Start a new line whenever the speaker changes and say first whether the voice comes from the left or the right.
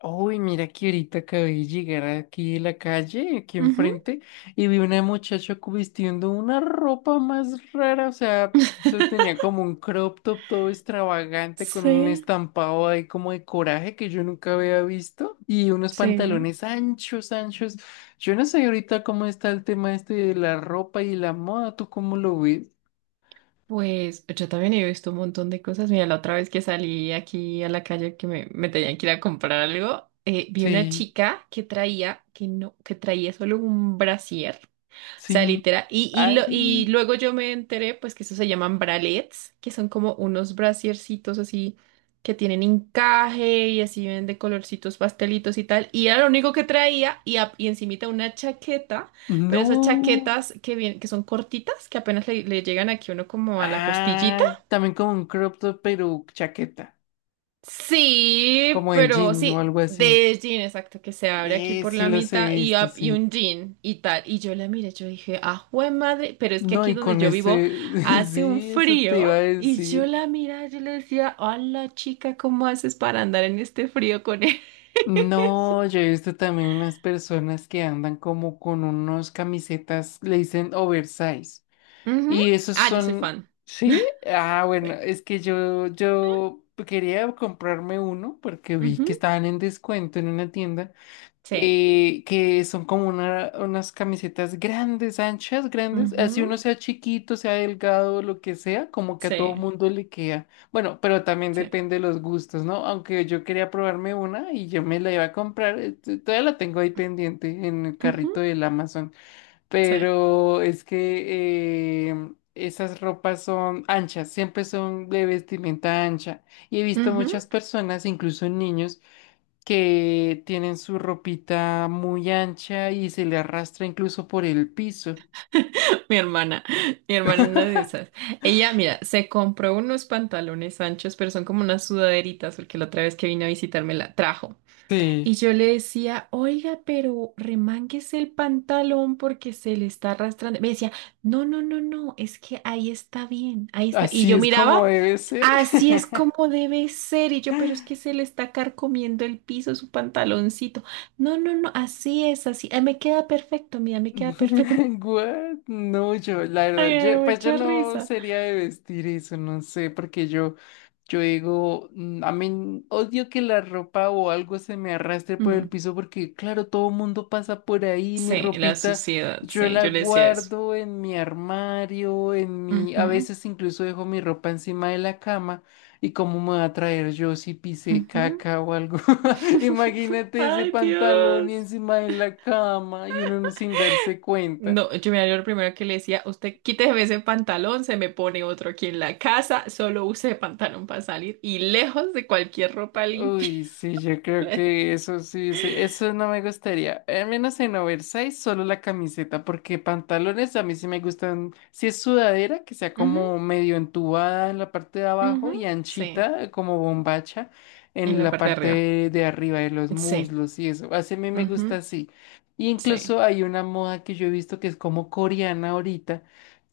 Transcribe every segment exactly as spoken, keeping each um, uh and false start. left: Uy, mira que ahorita acabé de llegar aquí de la calle, aquí
right: Ujú.
left: enfrente, y vi una muchacha cu- vistiendo una ropa más rara, o sea, eso tenía como un crop top todo extravagante con un
right: Sí,
left: estampado ahí como de coraje que yo nunca había visto y unos
right: sí.
left: pantalones anchos, anchos. Yo no sé ahorita cómo está el tema este de la ropa y la moda, ¿tú cómo lo ves?
right: Pues yo también he visto un montón de cosas. Mira, la otra vez que salí aquí a la calle que me, me tenían que ir a comprar algo, eh, vi una
left: Sí,
right: chica que traía, que no, que traía solo un brasier. Sea,
left: sí.
right: literal. Y, y, lo- y
left: Ay,
right: luego yo me enteré, pues, que eso se llaman bralets, que son como unos brasiercitos así que tienen encaje y así ven de colorcitos pastelitos y tal. Y era lo único que traía y, a- y encimita una chaqueta, pero esas
left: no.
right: chaquetas que, vien- que son cortitas, que apenas le, le llegan aquí a uno como a la costillita.
left: Ah, también como un crop top, pero chaqueta,
right: Sí,
left: como de
right: pero
left: jean o
right: sí,
left: algo así.
right: de jean, exacto, que se abre aquí
left: Eh,
right: por
left: sí
right: la
left: los he
right: mitad y,
left: visto,
right: up- y
left: sí.
right: un jean y tal. Y yo la miré, yo dije, ah, jue madre, pero es que
left: No,
right: aquí
left: y
right: donde
left: con
right: yo vivo
left: ese,
right: hace un
left: sí, eso te
right: frío.
left: iba a
right: Y yo
left: decir.
right: la miraba, yo le decía, hola chica, ¿cómo haces para andar en este frío con él?
left: No, yo he visto también unas personas que andan como con unos camisetas, le dicen oversize.
right: Ujú.
left: Y esos
right: Ah, yo soy
left: son,
right: fan.
left: ¿sí? Ah, bueno,
right: Sí.
left: es que yo, yo quería comprarme uno porque vi
right: Ujú,
left: que estaban en descuento en una tienda.
right: sí,
left: eh, que son como una- unas camisetas grandes, anchas, grandes,
right: ujú,
left: así uno sea chiquito, sea delgado, lo que sea, como que a todo
right: sí,
left: mundo le queda. Bueno, pero también
right: sí,
left: depende de los gustos, ¿no? Aunque yo quería probarme una y yo me la iba a comprar, eh, t- todavía la tengo ahí pendiente en el
right: ujú,
left: carrito del Amazon,
right: sí,
left: pero es que... eh, esas ropas son anchas, siempre son de vestimenta ancha. Y he visto
right: ujú.
left: muchas personas, incluso niños, que tienen su ropita muy ancha y se le arrastra incluso por el piso.
right: Mi hermana, mi hermana una de esas. Ella, mira, se compró unos pantalones anchos, pero son como unas sudaderitas, porque la otra vez que vino a visitarme la trajo. Y
left: Sí.
right: yo le decía, oiga, pero remánguese el pantalón porque se le está arrastrando. Me decía, no, no, no, no, es que ahí está bien, ahí está. Y
left: Así
right: yo
left: es como
right: miraba,
left: debe ser.
right: así es como debe ser. Y yo, pero es que se le está carcomiendo el piso, su pantaloncito. No, no, no, así es, así. Ah, me queda perfecto, mira, me queda perfecto.
left: What? No, yo, la
right: Ay,
left: verdad,
right: me dio
left: yo, pues yo
right: mucha
left: no
right: risa.
left: sería de vestir eso, no sé, porque yo, yo digo, mm, a mí odio que la ropa o algo se me arrastre por el
right: Mm,
left: piso, porque claro, todo mundo pasa por ahí, mi
right: sí, la
left: ropita,
right: suciedad,
left: yo
right: sí,
left: la
right: yo le decía eso.
left: guardo en mi armario, en mi, a
right: Ujú,
left: veces incluso dejo mi ropa encima de la cama, y cómo me va a traer yo si pisé
right: ujú.
left: caca o algo. Imagínate ese
right: Ay,
left: pantalón y
right: Dios.
left: encima de la cama y uno no sin darse cuenta.
right: No, yo me acuerdo lo primero que le decía, usted quítese ese pantalón, se me pone otro aquí en la casa, solo use pantalón para salir y lejos de cualquier ropa limpia.
left: Uy, sí, yo creo que eso sí, sí, eso no me gustaría. Al menos en oversize, solo la camiseta, porque pantalones a mí sí me gustan. Si es sudadera, que sea
right: Ujú,
left: como medio entubada en la parte de abajo y
right: ujú. Sí,
left: anchita, como bombacha,
right: en
left: en
right: la
left: la
right: parte de arriba.
left: parte de arriba de los
right: Sí,
left: muslos y eso. Así a mí me gusta
right: ujú,
left: así. Y
right: sí,
left: incluso hay una moda que yo he visto que es como coreana ahorita,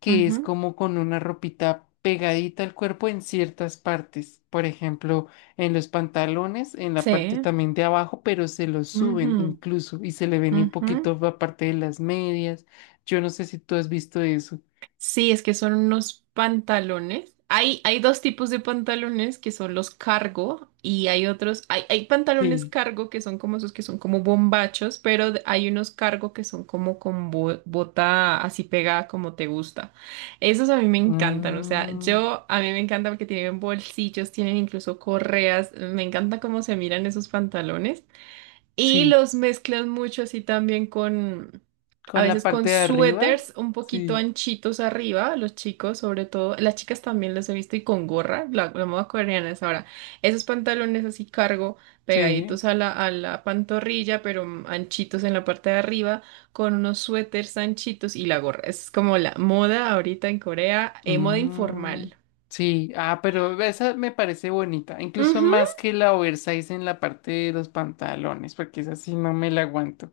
left: que es
right: ujú,
left: como con una ropita pegadita al cuerpo en ciertas partes. Por ejemplo en los pantalones, en la parte
right: sí,
left: también de abajo, pero se los suben
right: ujú,
left: incluso y se le ven un
right: ujú.
left: poquito la parte de las medias. Yo no sé si tú has visto eso.
right: Sí, es que son unos pantalones. Hay, hay dos tipos de pantalones que son los cargo y hay otros, hay, hay pantalones
left: Sí.
right: cargo que son como esos que son como bombachos, pero de- hay unos cargo que son como con bo- bota así pegada como te gusta. Esos a mí me encantan, o sea,
left: Mm,
right: yo a mí me encanta porque tienen bolsillos, tienen incluso correas, me encanta cómo se miran esos pantalones. Y
left: sí.
right: los mezclan mucho así también con, a
left: Con la
right: veces con
left: parte de arriba.
right: suéteres un poquito
left: Sí.
right: anchitos arriba, los chicos sobre todo, las chicas también los he visto y con gorra, la, la moda coreana es ahora, esos pantalones así cargo
left: Sí.
right: pegaditos a la, a la pantorrilla, pero mm, anchitos en la parte de arriba, con unos suéteres anchitos y la gorra. Es como la moda ahorita en Corea, eh, moda
left: Mm,
right: informal.
left: sí, ah, pero esa me parece bonita, incluso
right: Ujú,
left: más que la oversize en la parte de los pantalones, porque esa sí no me la aguanto.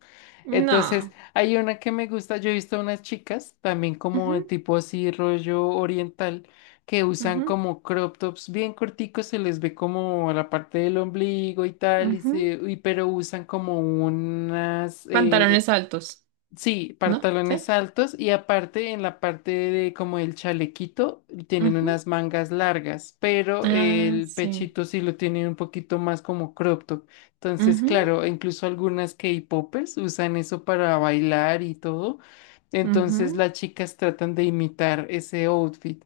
left: Entonces,
right: no.
left: hay una que me gusta, yo he visto a unas chicas también como
right: Ujú,
left: de tipo así rollo oriental que usan
right: ujú,
left: como crop tops bien corticos, se les ve como la parte del ombligo y tal, y se,
right: ujú.
left: y- pero usan como unas, eh,
right: Pantalones altos,
left: sí,
right: ¿no? Sí.
left: pantalones altos y aparte en la parte de como el chalequito tienen
right: Ujú.
left: unas mangas largas, pero
right: Ah,
left: el
right: sí.
left: pechito sí lo tienen un poquito más como crop top. Entonces,
right: Ujú,
left: claro, incluso algunas K-popers usan eso para bailar y todo. Entonces
right: ujú.
left: las chicas tratan de imitar ese outfit.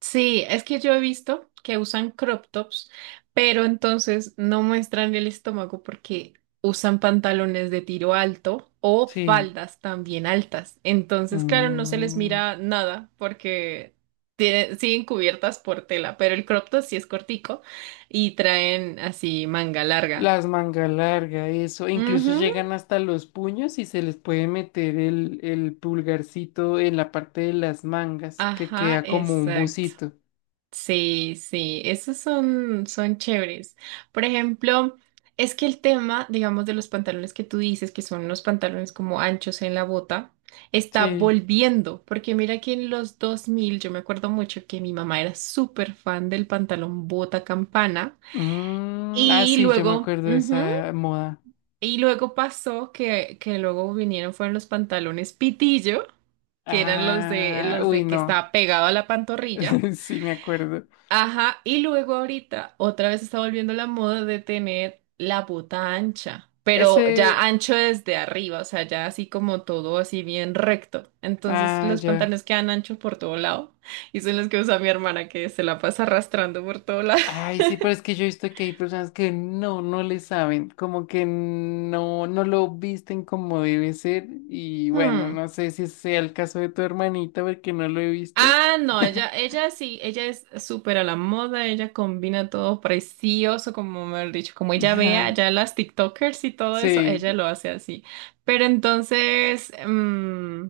right: Sí, es que yo he visto que usan crop tops, pero entonces no muestran el estómago porque usan pantalones de tiro alto o
left: Sí.
right: faldas también altas. Entonces, claro, no se les
left: Mm.
right: mira nada porque tiene- siguen cubiertas por tela, pero el crop top sí es cortico y traen así manga larga.
left: Las manga larga, eso. Incluso
right: Ujú,
left: llegan hasta los puños y se les puede meter el, el pulgarcito en la parte de las mangas, que
right: ajá,
left: queda como un
right: exacto.
left: bucito.
right: Sí, sí, esos son, son chéveres. Por ejemplo, es que el tema, digamos, de los pantalones que tú dices, que son unos pantalones como anchos en la bota, está
left: Sí.
right: volviendo, porque mira que en los dos mil yo me acuerdo mucho que mi mamá era súper fan del pantalón bota campana
left: Mm, ah,
right: y
left: sí, yo me
right: luego,
left: acuerdo de
right: ujú,
left: esa moda.
right: y luego pasó que, que luego vinieron, fueron los pantalones pitillo, que eran los de,
left: Ah,
right: los
left: uy,
right: de que
left: no.
right: estaba pegado a la pantorrilla.
left: Sí, me acuerdo.
right: Ajá, y luego ahorita otra vez está volviendo la moda de tener la bota ancha, pero ya
left: Ese.
right: ancho desde arriba, o sea, ya así como todo así bien recto. Entonces
left: Ah,
right: los
left: ya.
right: pantalones quedan anchos por todo lado y son los que usa mi hermana que se la pasa arrastrando por todo lado.
left: Ay, sí, pero es que yo he visto que hay personas que no, no le saben, como que no, no lo visten como debe ser. Y bueno,
right: Hmm.
left: no sé si sea el caso de tu hermanita, porque no lo he visto.
right: Ah, no, ella, ella sí, ella es súper a la moda, ella combina todo precioso, como me han dicho, como ella vea ya las TikTokers y todo eso,
left: Sí.
right: ella lo hace así. Pero entonces, mm,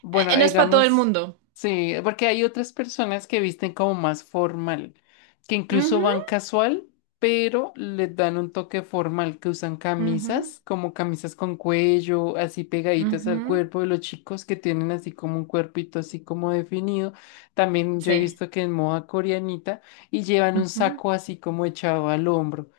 left: Bueno,
right: eh, no es para todo el
left: digamos,
right: mundo.
left: sí, porque hay otras personas que visten como más formal, que incluso
right: Ujú,
left: van casual, pero les dan un toque formal, que usan
right: ujú,
left: camisas, como camisas con cuello, así pegaditas al
right: ujú,
left: cuerpo de los chicos que tienen así como un cuerpito así como definido. También yo he
right: sí,
left: visto que en moda coreanita y llevan un
right: ujú,
left: saco así como echado al hombro.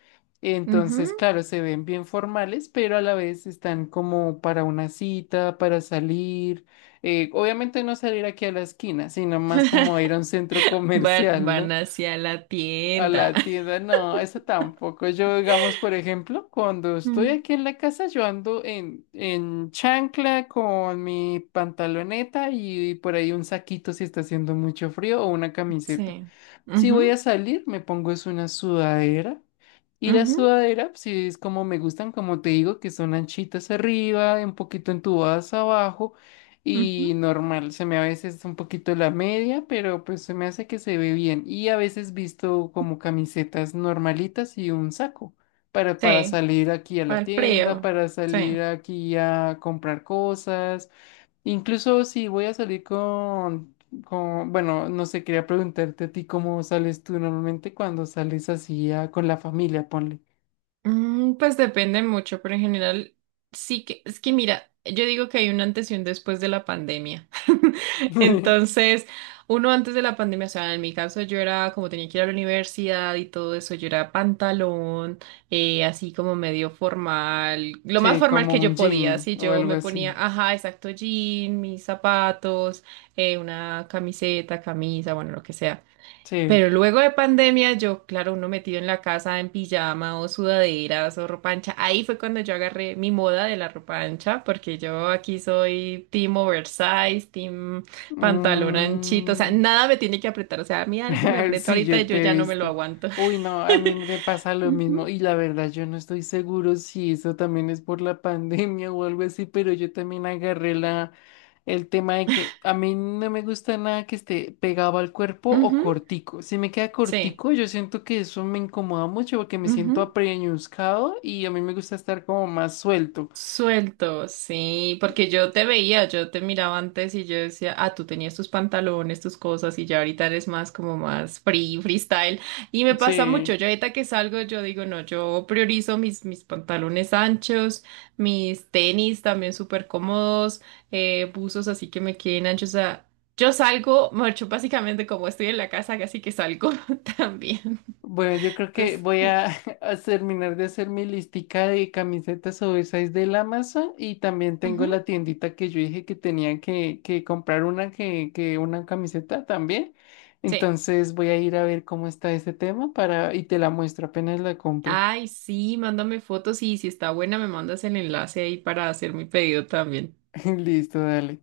left: Entonces,
right: ujú.
left: claro, se ven bien formales, pero a la vez están como para una cita, para salir. Eh, obviamente no salir aquí a la esquina, sino más como ir a un centro
right: Van,
left: comercial,
right: van
left: ¿no?
right: hacia la
left: A
right: tienda.
left: la tienda, no, eso tampoco. Yo, digamos, por ejemplo, cuando estoy
right: Mm,
left: aquí en la casa, yo ando en, en chancla con mi pantaloneta y por ahí un saquito si está haciendo mucho frío o una camiseta.
right: sí.
left: Si voy a
right: Ujú,
left: salir, me pongo es una sudadera. Y la
right: ujú,
left: sudadera, si es como me gustan, como te digo, que son anchitas arriba, un poquito entubadas abajo. Y
right: ujú.
left: normal, se me a veces un poquito la media, pero pues se me hace que se ve bien. Y a veces visto como camisetas normalitas y un saco para, para
right: Sí.
left: salir aquí a
right: Para
left: la
right: el
left: tienda,
right: frío.
left: para
right: Sí.
left: salir aquí a comprar cosas. Incluso si voy a salir con, con, bueno, no sé, quería preguntarte a ti cómo sales tú normalmente cuando sales así a- con la familia, ponle.
right: Mm, pues depende mucho, pero en general sí que es que mira, yo digo que hay un antes y un después de la pandemia. Entonces, uno antes de la pandemia, o sea, en mi caso yo era como tenía que ir a la universidad y todo eso, yo era pantalón, eh, así como medio formal, lo más
left: Sí,
right: formal que
left: como un
right: yo podía,
left: jean
right: así
left: o
right: yo
left: algo
right: me ponía,
left: así.
right: ajá, exacto, jean, mis zapatos, eh, una camiseta, camisa, bueno, lo que sea.
left: Sí.
right: Pero luego de pandemia, yo, claro, uno metido en la casa en pijama o sudaderas o ropa ancha, ahí fue cuando yo agarré mi moda de la ropa ancha, porque yo aquí soy team oversize, team pantalón anchito, o sea,
left: Mm.
right: nada me tiene que apretar, o sea, a mí algo me aprieta
left: Sí,
right: ahorita y
left: yo
right: yo
left: te he
right: ya no me lo
left: visto.
right: aguanto.
left: Uy, no, a mí me pasa lo mismo
right: Ujú,
left: y la verdad yo no estoy seguro si eso también es por la pandemia o algo así, pero yo también agarré la el tema de que a mí no me gusta nada que esté pegado al cuerpo o
right: ujú,
left: cortico. Si me queda
right: sí.
left: cortico, yo siento que eso me incomoda mucho porque me siento apreñuscado y a mí me gusta estar como más suelto.
right: Suelto, sí, porque yo te veía, yo te miraba antes y yo decía, ah, tú tenías tus pantalones, tus cosas y ya ahorita eres más como más free, freestyle. Y me pasa mucho,
left: Sí.
right: yo ahorita que salgo, yo digo, no, yo priorizo mis, mis pantalones anchos, mis tenis también súper cómodos, eh, buzos así que me queden anchos. O sea, yo salgo, mucho básicamente como estoy en la casa, así que salgo también.
left: Bueno, yo creo que
right: Entonces,
left: voy
right: mm,
left: a, a terminar de hacer mi listica de camisetas oversize del Amazon y también tengo la
right: ujú,
left: tiendita que yo dije que tenía que, que comprar una que, que una camiseta también.
right: sí.
left: Entonces voy a ir a ver cómo está ese tema para y te la muestro apenas la compre.
right: Ay, sí, mándame fotos y si está buena me mandas el enlace ahí para hacer mi pedido también.
left: Listo, dale.